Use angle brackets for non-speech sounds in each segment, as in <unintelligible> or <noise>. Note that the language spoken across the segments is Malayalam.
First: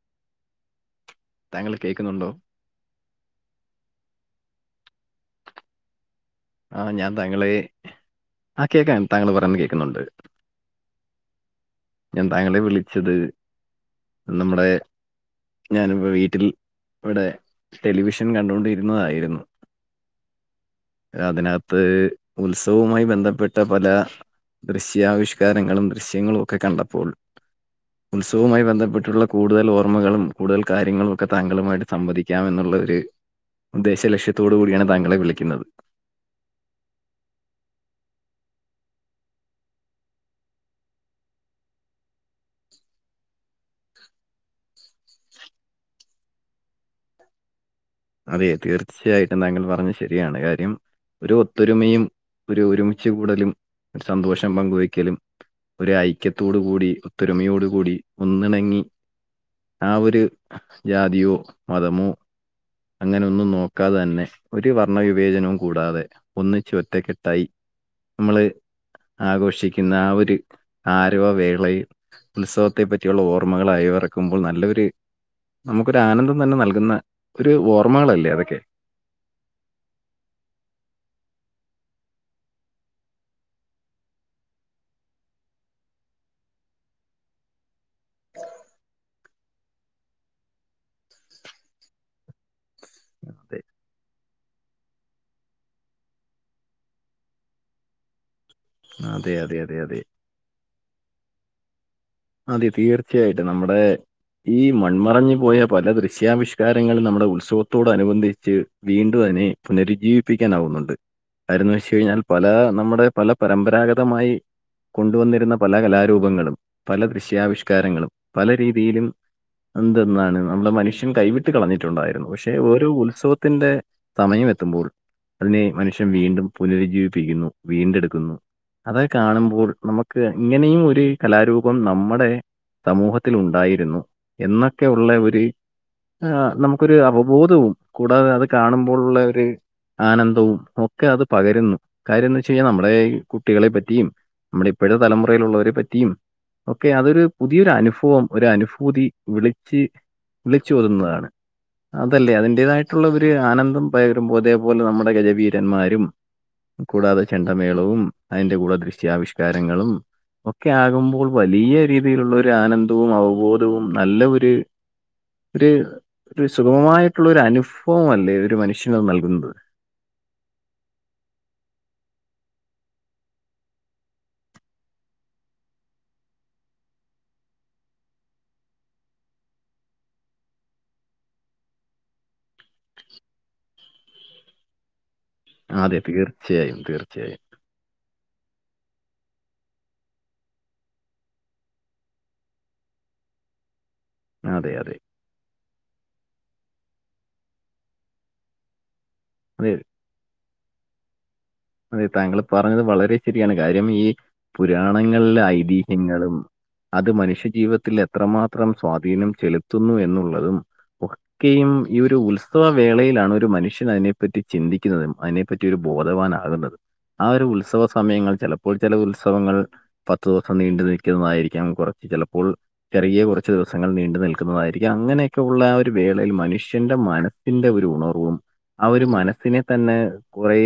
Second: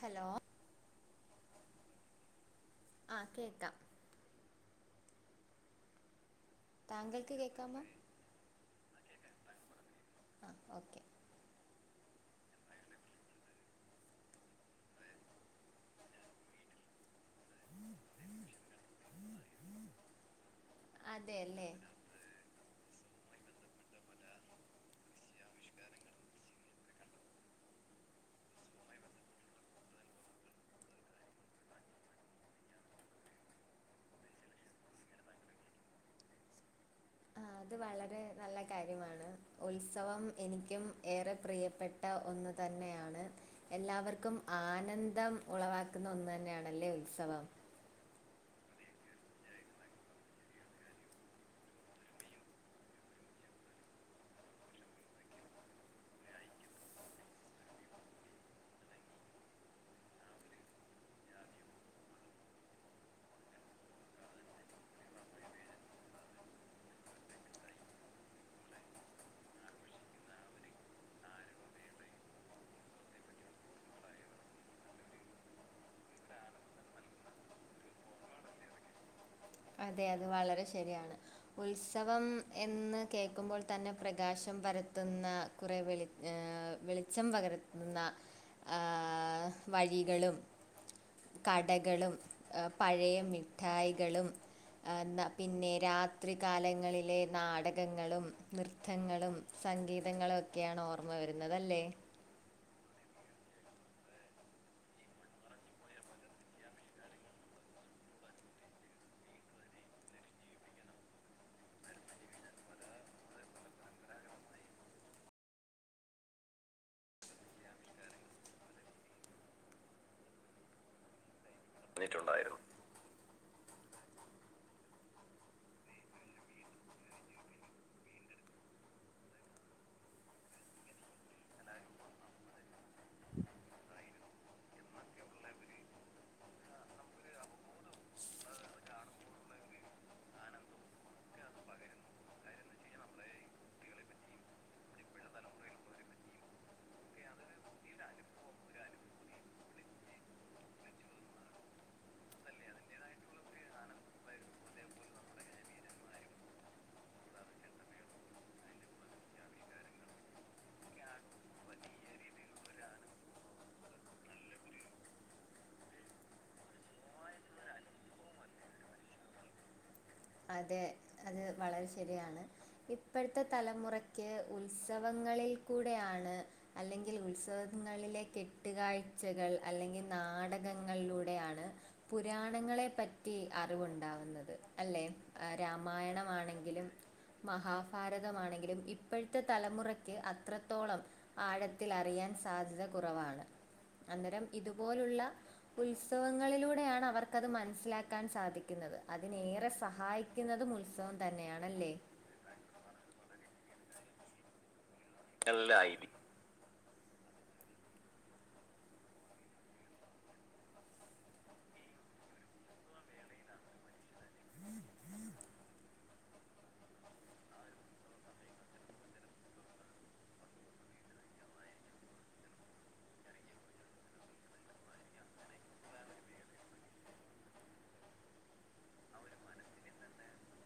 ഹലോ താങ്കൾ കേൾക്കുന്നുണ്ടോ? ആഹ് കേൾക്കാം. ആണ് ഞാൻ താങ്കൾക്ക് താങ്കളെ കേൾക്കാമോ ആഹ് കേക്കാം. താങ്കൾ പറയുന്നത് കേൾക്കുന്നുണ്ട്. ആഹ് ഓക്കെ. ഞാൻ താങ്കളെ വിളിച്ചത് നമ്മുടെ ഞാനിപ്പോ വീട്ടിൽ ഇവിടെ ടെലിവിഷൻ കണ്ടുകൊണ്ടിരുന്നതായിരുന്നു. അതെല്ലേ അതിനകത്ത് ഉത്സവുമായി ബന്ധപ്പെട്ട പല ദൃശ്യാവിഷ്കാരങ്ങളും ദൃശ്യങ്ങളും ഒക്കെ കണ്ടപ്പോൾ ഉത്സവുമായി ബന്ധപ്പെട്ടുള്ള കൂടുതൽ ഓർമ്മകളും കൂടുതൽ കാര്യങ്ങളും ഒക്കെ താങ്കളുമായിട്ട് സംവദിക്കാം എന്നുള്ള ഒരു ഉദ്ദേശലക്ഷ്യത്തോടു കൂടിയാണ് താങ്കളെ വിളിക്കുന്നത് ആഹ് അത് വളരെ നല്ല കാര്യമാണ് ഉത്സവം എനിക്കും ഏറെ പ്രിയപ്പെ ട്ട ഒന്ന് തന്നെയാണ് എല്ലാവർക്കും ആനന്ദം ഉളവാക്കുന്ന ഒന്ന് തന്നെയണല്ലേ ഉത്സവം അതെ തീർച്ചയായിട്ടും താങ്കൾ പറഞ്ഞ ശരിയാണ് കാര്യം ഒരു ഒത്തൊരുമയും ഒരു ഒരുമിച്ച് കൂടലും സന്തോഷം പങ്കുവയ്ക്കലും ഒരു ഐക്യത്തോടു കൂടി ഒത്തൊരുമയോടു കൂടി ഒന്നിണങ്ങി ആ ഒരു ജാതിയോ മതമോ അങ്ങന ഒന്നും നോക്കാതെ തന്നെ ഒരു വർണ്ണവിവേചനവും കൂടാതെ ഒന്നിച്ച് ഒറ്റക്കെട്ടായി നമ്മള് ആഘോഷിക്കുന്ന ആ ഒരു ആരവവേളയിൽ ഉത്സവത്തെ പറ്റിയുള്ള ഓർമ്മകൾഅ യിവിറക്കുമ്പോൾ നല്ലൊരു നമുക്കൊരു ആനന്ദം തന്നെ നൽകുന്ന ഒരു ഓർമ്മകളല്ലേ അതൊക്കെ അതെ അത് വളരെ ശരിയാണ് ഉത്സവം എന്ന് കേൾക്കുമ്പോൾ തന്നെ പ്രകാശം പരത്തുന്ന കുറെ വെളി വെളിച്ചം പകർത്തുന്ന വഴികളും കടകളും പഴയ അതെ മിഠായികളും ആഹ് ന്ന പിന്നെ രാത്രി കാലങ്ങളിലെ നാടകങ്ങളും അതെ നൃത്തങ്ങളും അതെ അതെ അതെ സംഗീതങ്ങളുംക്കെയാണ് ഓർമ്മ വരുന്നതല്ലേ അതെ തീർച്ചയായിട്ടും നമ്മുടെ ഈ മൺമറഞ്ഞു പോയ പല ദൃശ്യാവിഷ്കാരങ്ങളും നമ്മുടെ ഉത്സവത്തോട് അനുബന്ധിച്ച് വീണ്ടു അതിനെ പുനരുജ്ജീവിപ്പിക്കാനാവുന്നുണ്ട് കാര്യന്ന് വെച്ച് കഴിഞ്ഞാൽ പല നമ്മുടെ പല പരമ്പരാഗതമായി കൊണ്ടുവന്നിരുന്ന പല കലാരൂപങ്ങളും പല ദൃശ്യാവിഷ്കാരങ്ങളും പല രീതിയിലും എന്തെന്നാണ് നമ്മുടെ മനുഷ്യൻ കൈവിട്ട് കളഞ്ഞിട്ടുണ്ടായിരുന്നു പക്ഷെ പറഞ്ഞിട്ടുണ്ടായിരുന്നു ഓരോ ഉത്സവത്തിന്റെ സമയം എത്തുമ്പോൾ അതിനെ മനുഷ്യൻ വീണ്ടും പുനരുജ്ജീവിപ്പിക്കുന്നു വീണ്ടെടുക്കുന്നു അത് കാണുമ്പോൾ നമുക്ക് ഇങ്ങനെയും ഒരു കലാരൂപം പ്പം നമ്മുടെ സമൂഹത്തിൽ ഉണ്ടായിരുന്നു എന്നൊക്കെ ഉള്ള ഒരു ആ നമുക്കൊരു അവബോധവും കൂടാതെ അത് കാണുമ്പോളുള്ള ഒരു ആനന്ദവും ഒക്കെ അത് പകരുന്നു കാര്യംന്ന് വെച്ചാൽ കഴിഞ്ഞാൽ നമ്മടെ ഈ കുട്ടികളെ പറ്റിയും നമ്മള ഇപ്പോഴത്തെ തലമുറയിലുള്ളള്ളവരെ പറ്റി യും ഒക്കെ അതൊരു പുതിയൊരു അനുഭവം ഒരു അനുഭൂതി വിളിച്ച് വിളിച്ചോതുന്നതാണ് അതല്ലേ അതിന്റേതായിട്ടുള്ള ഒരു ആനന്ദം പകരുമ്പോ അതേപോലെ നമ്മുടെ ഗജവീരന്മാരും കൂടാതെ ചെണ്ടമേളവും അതിന്റെ കൂടെ ദൃശ്യാവിഷ്കാരങ്ങളും ഒക്കെ ആകുമ്പോൾ വലിയ രീതിയിലുള്ള ഒരു ആനന്ദവും അവബോധവും നല്ല ഒരു ഒരു സുഗമമായിട്ടുള്ള ഒരു അനുഭവം അല്ലേ ഒരു മനുഷ്യന് നൽകുന്നത് അതെ അത് വളരെ ശരിയാണ് ഇപ്പോഴത്തെ തലമുറയ്ക്ക് ഉത്സവങ്ങളിൽ കൂടെയാണ് അല്ലെങ്കിൽ ഉത്സവങ്ങളിലെ കെട്ടുകാഴ്ചകൾ അല്ലെങ്കിൽ നാടകങ്ങളിലൂടെയാണ് പുരാണങ്ങളെ പറ്റി അറിവുണ്ടാവുന്നത് അല്ലെ അതെ തീർച്ചയായും രാമായണമാണെങ്കിലും തീർച്ചയായും. മഹാ ഭാരതമാണെങ്കിലും ഇപ്പോഴത്തെ തലമുറയ്ക്ക് അത്രത്തോളം ആഴത്തിൽ അറിയാൻ സാധ്യത കുറവാണ് അന്നേരം അതെ അതെ. ഇതുപോലുള്ള ഉത്സവങ്ങളിലൂടെയാണ് അവർക്കത് മനസ്സിലാക്കാൻ സാധിക്കുന്നത് അതിനെ അതെ സഹായിക്കുന്നതും ഉത്സവം തന്നെയണല്ലേ അതെ താങ്കൾ പറഞ്ഞത് വളരെ ശരിയാണ് കാര്യം ഈ പുരാണങ്ങളിലെ എല്ലായിരിക്കും ഐതിഹ്യങ്ങളും അത് മനുഷ്യജീവിതത്തിൽ എത്രമാത്രം സ്വാധീനം ചെലുത്തുന്നു എന്നുള്ളതും ഒക്കെയും ഈ ഒരു ഉത്സവ വേളയിലാണ് ഒരു മനുഷ്യനതിനെപ്പറ്റി ചിന്തിക്കുന്നതും അതിനെപ്പറ്റി ഒരു ബോധവാനാണ് അകണ്ടത് ആ ഒരു ഉത്സവ സമയങ്ങൾ ചിലപ്പോൾ ചില ഉത്സവങ്ങൾ പത്ത് ദിവസം നീണ്ടു നിൽക്കുന്നതായിരിക്കാം അങ്ങ് കുറച്ച് ചിലപ്പോൾ ചെറിയ കുറച്ച്ു ദിവസങ്ങൾ നീണ്ടു നിൽക്കുന്നതായിരിക്കും അങ്ങനെയൊക്കെ ഉള്ള ആ ഒരു വേളയിൽ മനുഷ്യന്റെ മനസ് ത്തിന്റെ ഒരു ഉണർവും അവ ഒരു മനസ്സിനെ തന്നെ കുറേ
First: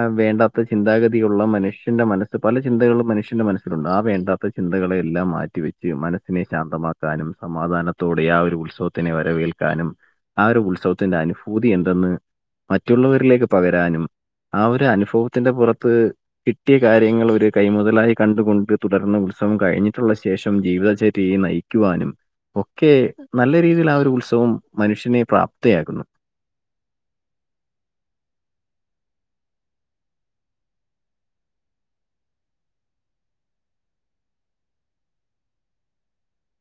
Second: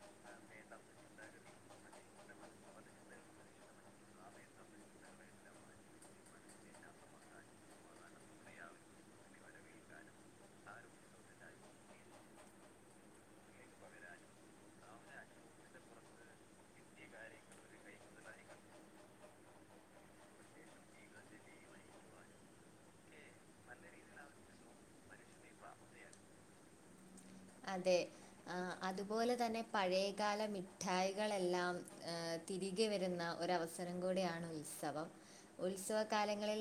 ആവേണ്ടാത്ത ചിന്താഗതിയുള്ള മനുഷ്യന്റെ മനസ് പല ചിന്തകളും മനുഷ്യന്റെ മനസുണ്ട് ആ വേണ്ടത്ത ചിന്തകളെല്ലാം മാറ്റിവ വെച്ച് മനസ്സിനെ ശാന്തമാക്ക ാനും സമാധാനത്തോടെ ആ ഒരു ഉത്സവത്തിനെ വരവേൽക്കാനും ആ ഒരു ഉത്സവത്തിന്റെ അനുഭൂതി എന്തെന്ന് മറ്റുള്ളവരിലേക്ക് പകരാനും ആ ഒരു അനുഭവത്തിന്റെ പുറത്ത് കിട്ടിയ കാര്യങ്ങൾ ഒരു കൈമുതലായി കണ്ടുകൊണ്ട് തുടർന്ന് ഉത്സവം കഴിഞ്ഞിട്ടുള്ള ശേഷം ജീവിതചര്യ നയിക്കും ക്കുവാനും ഒക്കെ നല്ല രീതിയിൽ ആ ഒരു ഉത്സവം മനുഷ്യനെ പ്രാപ്തയാകുന്നു അതെ അതുപോലെ തന്നെ പഴയകാല മിഠായികളെല്ലാം തിരികെ വരുന്ന ഒരവസരം കൂടെയാണ് ഉത്സവം ഉത്സവ കാലങ്ങളിൽ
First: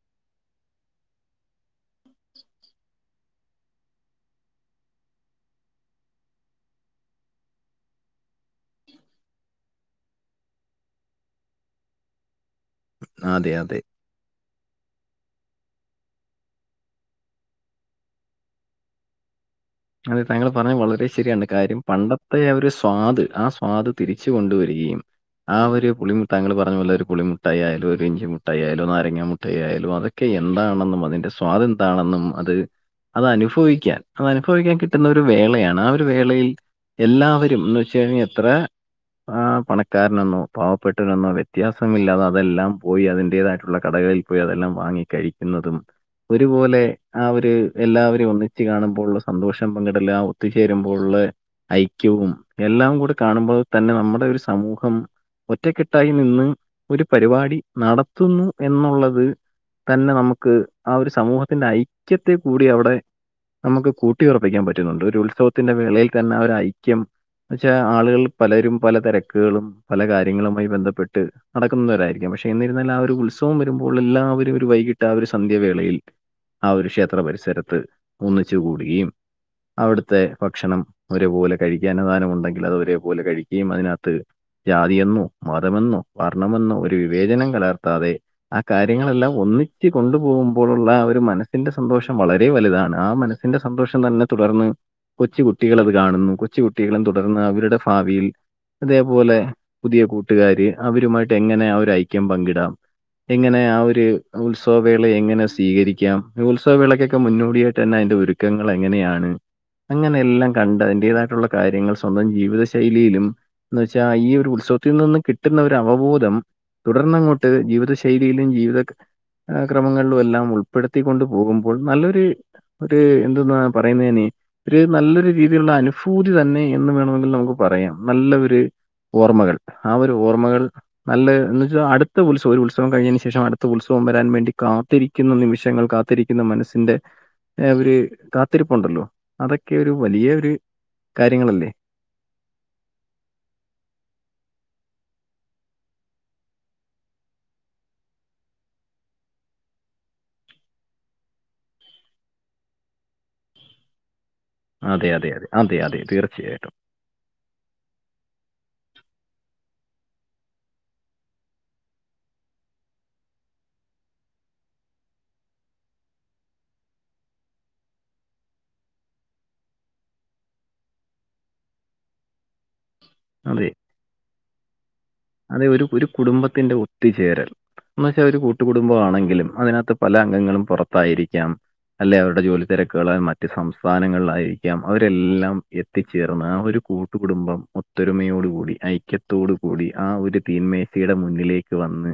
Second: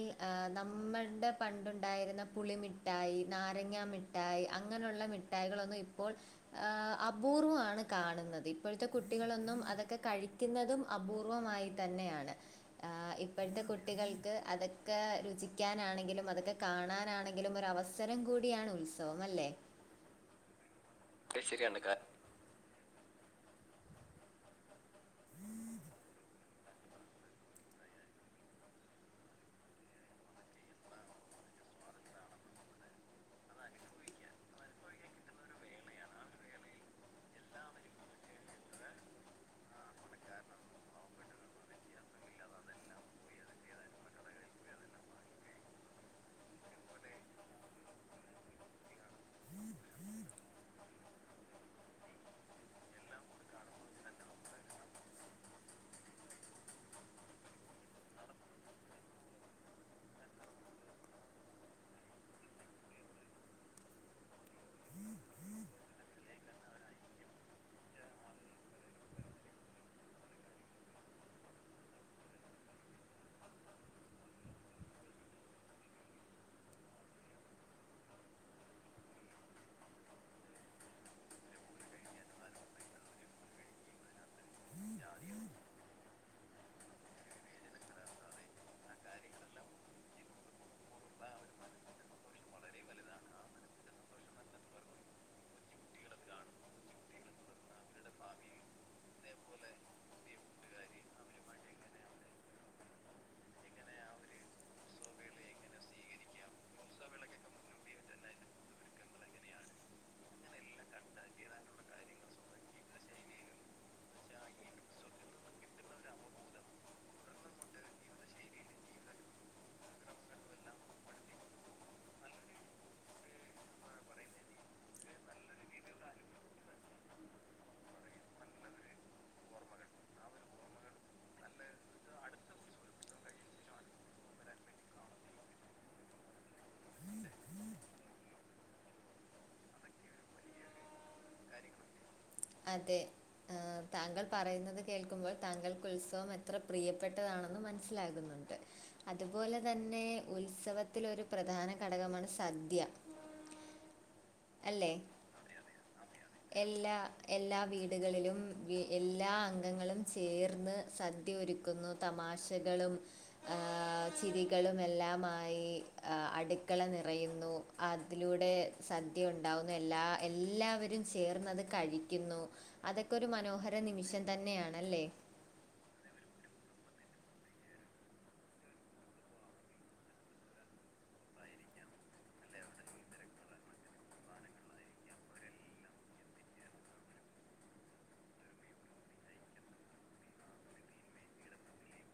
നമ്മളുടെ പണ്ടുണ്ടായിരുന്ന പുളിമി മിഠായി നാരങ്ങ മിഠായി അങ്ങനെയുള്ള മിഠായികളൊന്നും ഇപ്പോൾ അപൂർവമാണ് കാണുന്നത് ഇപ്പോഴത്തെ കുട്ടികളൊന്നും അതൊക്കെ കഴ ക്കുന്നതും അപൂർവമായി തന്നെയാണ് അതെ ഇപ്പോഴത്തെ അതെ. കുട്ടികൾക്ക് അത ക്കെ രുചിക്കാനാണെങ്കിലും അതൊക്കെ കാണാനാണെങ്കിലും ഒരു അവസരം കൂടിയാണ് ഉത്സവം അല്ലേ അതെ താങ്കൾ പറഞ്ഞാൽ വളരെ ശരിയാണ് കാര്യം പണ്ടത്തെ ഇ ഒരു സ്വാദ് ആ സ്വാദ് തിരിച്ച കൊണ്ടുവരികയും ആ ഒരു പുളിമട്ട താങ്ങ പറഞ്ഞ പോലെ ഒരു പുളിമുട്ടായി ആയാലും ഒരു ഇഞ്ചി മുട്ടായി ആയാലും നാരങ്ങാ മുട്ടായി ആയാലും അതൊെ ഒക്കെ എന്താണെന്നും അതിന്റെ സ്വാദം എന്താണെന്നും അത് അത് അനുഭവിക്കാൻ അത് അനുഭവിക്കാൻ കിട്ടുന്ന ഒരു വേളയാണ് ആഹ് ഒരു വേളയിൽ എല്ലാം രന്ന് വെച്ച കഴിഞ്ഞാൽ എത്ര പണക്കാരനന്നോ പാവ പെട്ടവനേന്നോ വ്യത്യാസം ഇില്ലാതെ അതെല്ലാം പോയി അതിന്റേതായിട്ടുള്ള കടകളിൽ പോയി അതെല്ലാം വാങ്ങി കഴിക്കുന്നതും ഒരുപോലെ ആഹ് ഒരു എല്ലാവരെയും ഒന്നിച്ച് കാണുമ്പോൾ ഉള്ള സന്തോഷം പങ്കിടല്ല ഒത്തുചേരുമ്പോൾ ഐക്യവും എല്ലാം കൂടി കാണുമ്പോൾ തന്നെ നമ്മുടെ ഒരു സമൂഹം ഒറ്റക്കെട്ടായി നിന്ന് ഒരു പരിപാടി നടത്തുന്നു എന്നുള്ളത് തന്നെ നമുക്ക് ആഹ് ഒരു സമൂഹത്തിന്റെ ഐക്യത്തെ കൂടി അവിടെ നമുക്ക് കൂട്ട കുട്ടിയുറപ്പിക്കാൻ പറ്റുന്നുണ്ട് ഒരു ഉത്സവത്തിന്റെ വേളയിൽ തന്നെ ഒരു ഐക്യം എന്നെച്ചാ ആളുകൾ പലരും പല തിരക്കുകളും പല കാര്യങ്ങളുമായി ബന്ധപ്പെട്ട് നടക്കുന്നവരായിരിക്കും പക്ഷെ എന്നിരുന്നാൽ ആഹ് ഒരു ഉത്സവം വരുമ്പോൾ എല്ലാവരും ഒരു വൈകിട്ട് ആഹ് ഒരു സന്ധ്യവേളയിൽ ആഹ് ഒരു ക്ഷേത്ര പരിസരത്ത് ഒന്നിച്ച കൂടുകയും അവിടുത്തെ ഭക്ഷണം ഒരേപോലെ കഴിക്കാ അന്നദാനം ഉണ്ടെങ്കിൽ അത് ഒരേപോലെ കഴിക്കുകയും അതിനകത്ത് ജാതിയെന്നോ മതമെന്നോ വർണ്ണമെന്നോ ഒരു വിവേചനം കലർത്താതെ ആഹ് കാര്യങ്ങളെല്ലാം ഒന്നിച്ച് കൊണ്ടപോകുമ്പോഴുള്ള ആഹ് ഒരു മനസ്സിന്റെ സന്തോഷം വളരെ വലുതാണ് ആഹ് മന ന്റെ സന്തഷം തന്നെ തുടർന്ന് കൊച്ചുട്ടികൾ അത് കാണുന്നു കൊച്ച കുട്ടികളും തുടർന്ന് അവരുടെ ഭാവിയിൽ അതേപോലെ പുതിയ കൂട്ടുകാര് അവരുമായിട്ട് എങ്ങനെ ആഹ് ഒരു ഐക്യം പങ്കിടാം എങ്ങനെ ആഹ് ഒരു ഉത്സവ വേള എങ്ങനെ സ്വീകരിക്കാം ഉത്സവ വേളക്കൊക്കെ മുന്നോടിയായിട്ട് തന്നെ അതിന്റെ ഒരുക്കങ്ങൾ എങ്ങനെയാണ് അങ്ങനെ എല്ലാം കണ്ട് അതിന്റേതായിട്ടുള്ള കാര്യങ്ങൾ സ്വന്തം ജീവിത ശൈലിയിലും എന്ന വെച്ചാ ഈ ഒരു ഉത്സവത്തിൽ നിന്ന് കിട്ടുന്ന ഒരു അവബോധം തുടർന്നങ്ങോട്ട് ജീവിത ശൈലിയിലും ജീവിത ക്രമങ്ങളിലും എല്ലാം ഉൾപ്പെടുത്തി കോണ്ട് പോകുമ്പോൾ നല്ലൊരു ഒരു എന്തെന്ന പറയുന്നേ അയ്ന് ഒരു നല്ലൊരു രീതിയിലുള്ള അനുഭൂതി തന്നെ എന്ന് വേണമെങ്കിൽ നമുക്ക് പറയാം നല്ല ഒരു ഓർമ്മകൾ ആഹ് ഒരു ഓർമ്മകൾ നല്ല എന്ന് വെച്ചാൽ അടുത്ത ഉത്സവം ഒരു ഉത്സവം കഴിഞ്ഞതിന് ശേഷം അടുത്ത ഉത്സവം വരാൻ വേണ്ടി കാത്തിരിക്കുന്ന നിമിഷങ്ങൾ കാത്തിരിക്കുന്ന മനസ്സിന്റെ ഒരു- കാത്തിരിപ്പുണ്ടല്ലോ അതൊക്കെ ഒരു വലിയോരു അതെ ആഹ് താങ്കൾ പറയുന്നത് കേൾക്കുമ്പോൾ താങ്കൾക്ക് ഉത്സവം എത്ര പ്രിയപ്പെട്ടതാണെന്ന് മ മനസ്സിലാകുന്നുണ്ട് അതുപോലെ തന്നെ ഉത്സവത്തിലൊരു പ്രധാന ഘടകമാണ് സദ്യ അല്ലേ അതെ അതെ അതെ അതെ അതെ തീർച്ചയായിട്ടും എല്ലാ എല്ലാ വീടുകളിലും എല്ലാ അംഗങ്ങളും ചേർന്ന് സദ്യ ഒരുക്കുന്നു. തമാശകളും ഏഹ് ചിരികളും എല്ലാമായി അടുക്കള നിറയുന്നു അതിലൂടെ സ- യ ഉണ്ടാവുന്നു എല്ലാ എല്ലാവരും ചേർന്ന് അത് കഴിക്കുന്നു. അതൊക്കെ ഒരു അതെ. മനോഹര നിമിഷം തന്നെയാണല്ലേ അതെ ഒരു ഒരു കുടുംബത്തിന്റെ ഒത്തുചേരൽ എന്ന വച്ചാ അത് ഒരു കൂട്ട് കുടുംബം ആണെങ്കിലും അതിനകത്ത് പല അംഗങ്ങളും പുറത്തായിരിക്കാം അല്ലെ അവരുടെ ജോലി തിരക്കുകൾ മറ്റ് സംസ്ഥ- സ്ഥാനങ്ങളാലായിരിക്കാം അവരെല്ലാം എത്തിച്ചേർന്ന് ആഹ് ഒരു കൂട്ടുകുടുംബം ഒത്തൊരുമയോടു കൂടി ഐക്യത്തോടു കൂടി ആഹ് ഒരു തീന്മേശിയയുടെ മുന്നിലേക്ക് വന്ന്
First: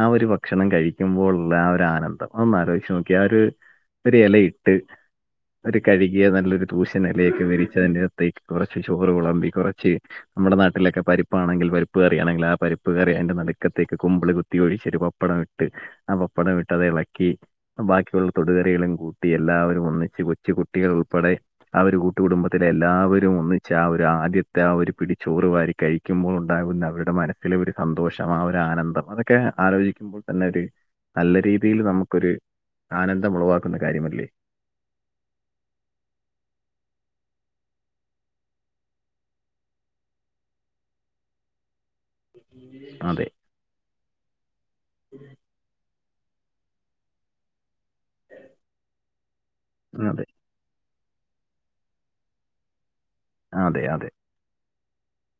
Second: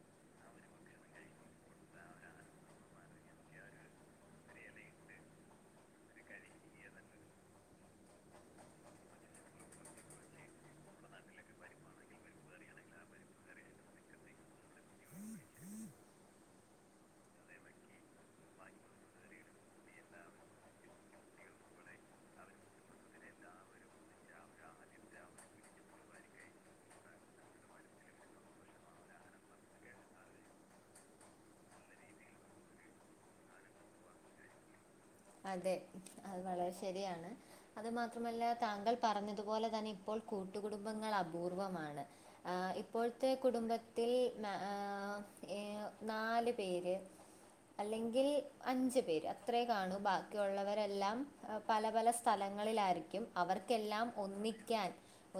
ആഹ് ഒരു ഭക്ഷണം കഴിക്കുമ്പോഴുള്ള ആഹ് ഒരു ആനന്ദം ഒന്ന് അലോചിച്ചു നോക്കിയെ ആഹ് ഒരു ഒരു ഇല ഇട്ട് ഒരു കഴുകിയ നല്ലൊരു തുശൻ ഇലയൊക്കെ വിരിച്ചു അതിനകത്തേക്ക് കുറച്ച് ചോറ് വിളമ്പി കുറച്ച്- നമ്മുടെ നാട്ടിലൊക്കെ പരിപ്പാണെങ്കിൽ പരിപ്പ് പരിപ്പ് കറി ആണെങ്കിൽ ആ പരിപ്പ് കറി അതിന്റെ നടുക്കത്തേക്ക് കുമ്പൾ കുത്തി ഒഴിച്ചു ഒരു പപ്പടം ഇട്ട് ആ പപ്പടം ഇട്ടതെ ഇളക്കി ബാക്കിയുള്ള തൊടുകറികളും കൂട്ടി എല്ലാവരും ഒന്നിച്ച് കൊച്ചു കുട്ടികൾ ഉൾപ്പെടെ ആ ഒരു കൂട്ട് കുുടുംബത്തിലെ എല്ലാവരും ഒന്നിച്ച് ആ ഒരു ആദ്യത്തെ ആ ഒരു പിടി ചോറ് വാരി കഴിക്കുമ്പോൾ ഉണ്ടാകുന്ന അവരുടെ മനസ്സിലെ ഒരു സന്തോഷം ആ ഒരു ആനന്ദം അതൊക്കെ ആലോചിക്കുമ്പോൾ തന്നെ ഒരു നല്ല രീതിയിൽ നമുക്കൊരു ആനന്ദം ഉളവാക്കുന്ന കാര്യമല്ലേ അതെ അത് വളരെ ശരിയാണ് അത് മാത്രമല്ല താങ്കൾ പറഞ്ഞതുപോലെ തന്നെ ഇപ്പോൾ കൂട്ടുകുടുംബങ്ങൾ അപൂർവമാണ് ആഹ അതെ ഇപ്പോഴത്തെ കുടുംബ ൽ ഏഹ് നാല് പേര് അല്ലെങ്കിൽ അഞ്ചു പേര് അത്രേ കാണൂ അതെ ബാക്കിയുള്ളവരെല്ലാം പല പല സ്ഥലങ്ങളിലായിരിക്കും അതെ അവർക്കെല്ലാം അതെ ഒന്നിക്കാൻ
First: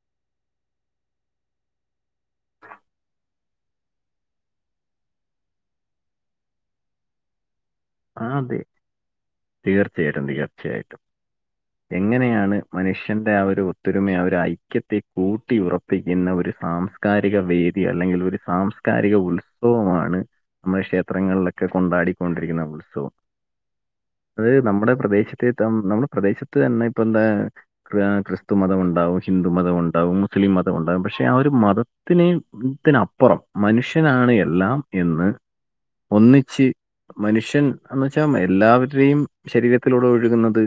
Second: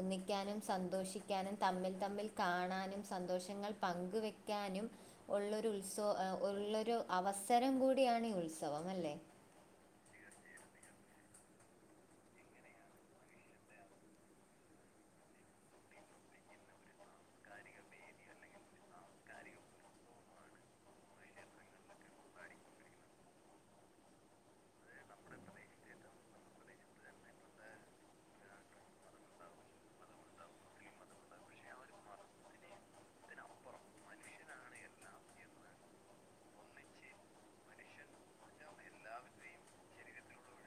ഒന്നിക്കാനും സന്തോഷിക്കാനും തമ്മിൽ തമ്മിൽ കാണാനും സന്തോഷങ്ങൾ പങ്കുവെക്കാനും ഉള്ളൊരു ഉത്സവ ഉള്ളൊരു അവസരം കൂടിയാണ് ഈ അതെ ഉത്സവം അല്ലേ തീർച്ചയായിട്ടും തീർച്ചയായിട്ടും എങ്ങനെയാണ് മനുഷ്യന്റെ ആ ഒരു ഒത്തൊരുമയ ആ ഒരു ഐക്യത്തെ കൂട്ടി ഉറപ്പിക്കുന്ന ഒരു സാം സംസ്കാരിക വേദി അല്ലെങ്കിൽ ഒരു സാംസ്കാരിക ഉത്സവമാണ് നമ്മുടെ ക്ഷേത്രങ്ങളിലൊക്കെ കൊണ്ടാടിക്കൊണ്ടിരിക്കുന്ന ഉത്സവം അത് നമ്മുടെ പ്രദേശത്തെ നമ്മുടെ പ്രദേശത്ത് തന്നെ ഇപ്പൊ എന്താ ക്രിസ്തു മതം ഉണ്ടാവും ഹിന്ദു മതമുണ്ടാവും മുസ്ലിം മതമുണ്ടാവും പക്ഷെ ആ ഒരു മതം മതത്തിന്പ്പുറം മനുഷ്യനാണ് എല്ലാം എന്ന് ഒന്നിച്ച് മനുഷ്യൻ എന്ന് വെച്ചാ എല്ലാവരുടെയും ശരീരത്തിലൂടെ ഒഴുകുന്നത്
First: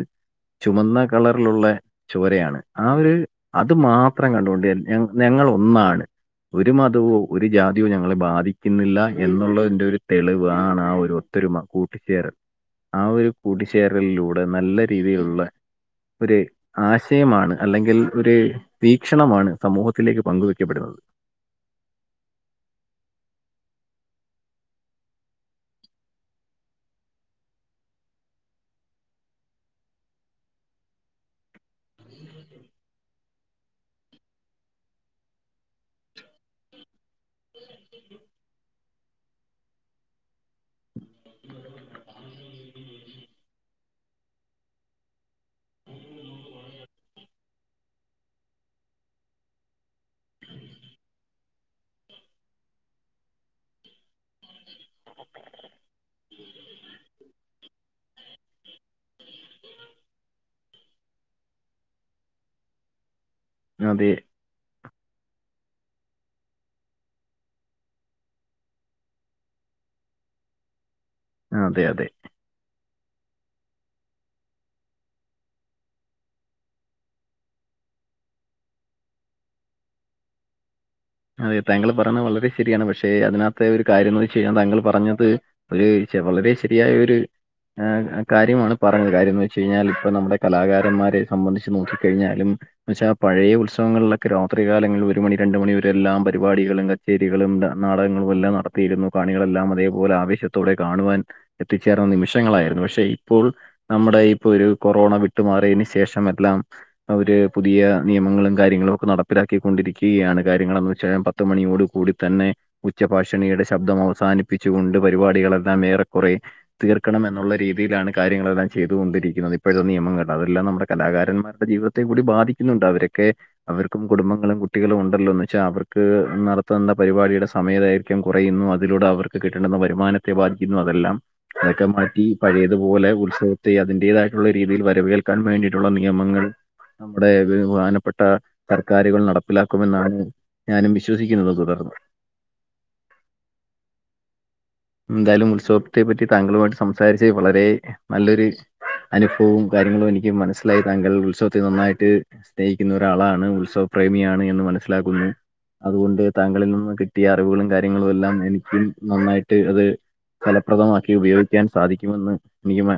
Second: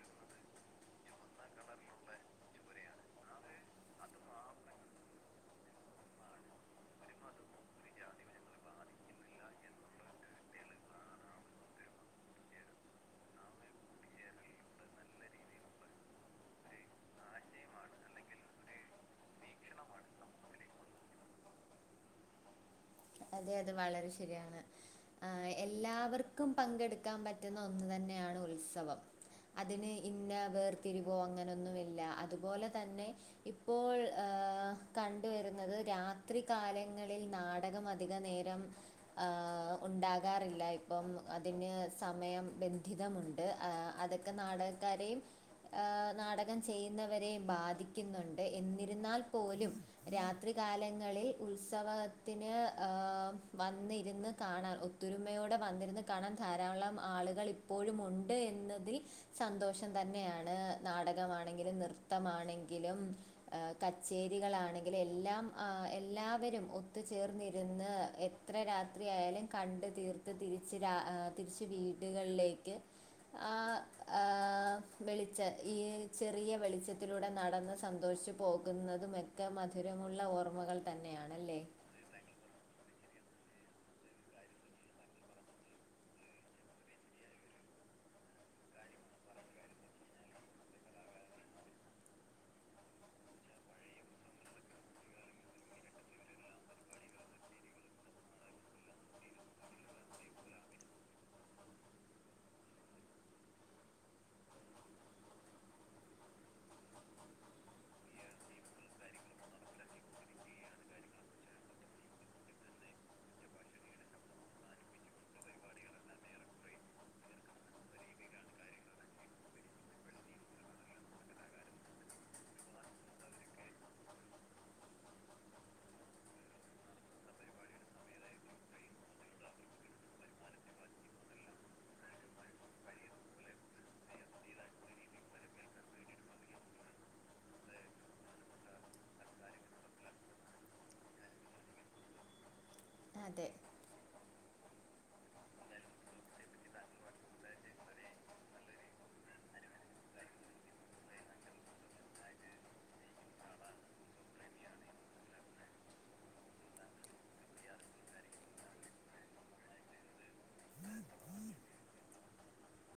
ചുവന്ന കളറിലുള്ള ചോരയാണ് ആ ഒരു അത് മാത്രം കണ്ടുകൊണ്ട് ഞ ഞങ്ങൾ ഒന്നാണ് ഒരു മതവോ ഒരു ജാതിയോ ഞങ്ങളെ ബാധിക്കുന്നില്ല എന്നുള്ളതിന്റെറെ ഒരു തെളിവാണ് ആ ഒരു ഒത്തൊരുമ കൂട്ടിച്ചേരൽ ആ ഒരു കൂട്ടിച്ചേരലിലൂടെ നല്ല രീതിയിലുള്ള ഒര് ആശയമാണ് അല്ലെങ്കിൽ ഒര് വീക്ഷണമാണ് സമൂഹത്തിലേക്ക് പങ്കുവയ്ക്കപ്പെടുന്നത് അതെ അതെ വളരെ ശരിയാണ് ആഹ് എല്ലാവർക്കും പങ്കെട്ക്കാ പറ്റ്ന്ന ഒന്ന് തന്നെയാണ് ഉത്സവം അതിന് ഇന്ന വേർതിരിവോ അങ്ങനൊന്നുല്ല അത്പോല തന്നെ ഇപ്പോൾ ഏഹ് കണ്ടുവരുന്നത് രാത്രി കാലങ്ങളിൽ നാടകം അ ധിക നേരം ആഹ് ഉണ്ടാകാറില്ല ഇപ്പം അതിന്ന് സമയം ബന്ധിതമുണ്ട് ആഹ് അതൊ ക നാടകക്കാരേം ആഹ് നാടകം ചെയ്യ്ന്നവരേം ബാധിക്കുന്നുണ്ട് എന്നിരുന്നാൽ പോലും രാത്രി കാലങ്ങളിൽ ഉത്സവത്തിന് ഏഹ് വന്നിരിന്ന് കാണാൻ ഒത്തൊരുമയോടെ വന്നിരുന്ന് കാണാൻ ധാരാളം ആളുകൾ ഇ ഇപ്പോഴും ഉണ്ട് എന്നതിൽ സന്തോഷം തന്നെയാണ് നാടകമാണെങ്കിലും നൃത്തമാണെങ്കിലും ഏഹ് അതെ. കച്ചേരികളാണെങ്കില് എല്ലാം ആഹ് എല്ലാവരും ഒത്ത് ചേർന്നി ര്ന്ന് എത്ര രാത്രിയായാലും കണ്ട് തീർത്ത് തിരിച്ച് രാ ഏഹ് തിരിച്ച് അതെ അതെ. വീട്കൾലേക്ക് ആഹ് ആഹ് വെളിച്ച ഈ ചെറിയ വെളിച്ചത്തിലൂടെ നടന്ന് സന്തോഷ്ചു പോകുന്നതും ഒക്കെ മധുരമുള്ള ഓർമ്മകൾ തന്നെയാണ് അതെ താങ്കൾ പറഞ്ഞത് വളരെ ശരിയാണ് പക്ഷേ അതിനകത്തെ ഒരു കാര്യങ്ങൾ ചെയ്യാൻ താങ്കൾ പറഞ്ഞത് ഒര് വളരെ ശെരിയായ ഒര് കാര്യമാണ് പറഞ്ഞത് കാര്യമെന്ന് വെച്ചഴിഞ്ഞാൽ ഇപ്പ നമ്മുടെ കലാകാരന്മാരെ സംബന്ധിച്ച് നോക്കിക്കഴിഞ്ഞാലും എന്ന വച്ച പഴയെ ഉത്സവങ്ങൾലെക്കെ രാത്രികാലങ്ങളിൽ ഒരു മണി രണ്ട് മണി എല്ലാം പരിപാടികളും കച്ചേരികളും നാടകങ്ങളും എല്ലാം നടത്തിയിരുന്നു കാണികളെല്ലാം അതേപോലെ ആവേശത്തി ത്തോടെ കാണുവാൻ എത്തിച്ചേർന്ന നിമിഷങ്ങളായിരുന്നു. പഷെ ഇപ്പോൾ നമ്മടെ ഇപ്പൊരു കൊറോണ വിട്ട് മാറിയേന് ശേഷം എല്ലാം, അവര് പുതിയ നിയമങ്ങളും കാര്യങ്ങളും ഒക്കെ നടപ്പിലാക്കി ക്കൊണ്ടിരിക്ക്യയാണ്. കാര്യങ്ങളെന്ന് വെച്ച ഞാ പത്ത് മണിയോടു കൂടി തന്നെ, ഉച്ചഭാഷണിയുടെ ശബ്ദം അവസാനിപ്പിച്ച് കൊണ്ട് പരിപാടികളെല്ലാം ഏറെക്കൊറേ, തീർക്കണം എന്നുള്ള രീതിയിലാണ് കാര്യങ്ങളെല്ലാം ചെയ്തുകൊണ്ടിരിക്ക്ന്നത്. ഇപ്പഴതെ നിയമം കണ്ടൊ അതെല്ലാം നമ്മടെ കലാകാരന്മാരുടെ ജീവിതത്തെ ത്തു കൂടി ബാധിക്കുന്ന്ണ്ട് അവരൊക്കെ. അവർക്കും കുടുംബങ്ങളും കുട്ടികളും ഉണ്ട് ന്ന് വച്ച അവർക്ക് നടത്തണ്ട പരിപാടിയുടെ സമയദൈർഘ്യം കുറയുന്നു. അതിലൂടെ അവർക്ക് കിട്ടണ്ടന്ന വര്മാന ത്തെ ബാധിക്കുന്നു അതെല്ലാം. അതൊക്കെ മാറ്റി പഴയതുപോലെ ഉത്സവത്തെ അതിന്റേതായിട്ടുള്ള രീതിയിൽ വരവേൽക്കാൻ വേണ്ടീട്ടുള്ള നിയമങ്ങള് നമ്മ്ടെ ബെഹുമാനപ്പെട്ട സർക്കാരുകൾ നടപ്പിലാ ക്കുമെന്നാണ് ഞാനും വിശ്വസിക്ക്ന്നത് തുടർന്ന്. അതെ. <inaudible> എന്തായാലും ഉത്സവത്തെ പറ്റി താങ്കളുമായിട്ട് സംസാരിച്ച വളരെ നല്ലൊര് അനുഭവും കാര്യങ്ങളും എനിക്ക് മനസ്സിലായി. താങ്കൾ ഉത്സവത്തെ നന്നായിട്ട് സ്നേഹിക്കുന്ന ഒരാളാണ്, ഉത്സവപ്രേമിയാണ് എന്ന് മനസ്സിലാക്കുന്നു. അതുകൊണ്ട് താങ്കളിൽ നിന്ന് കിട്ടിയ അറിവുകളും കാര്യങ്ങളും എല്ലാം എനിക്കും നന്നായിട്ട് അത് ഫലപ്രദമാക്കി ഉപയോഗിക്കാൻ സാധിക്കുമെന്ന് <unintelligible>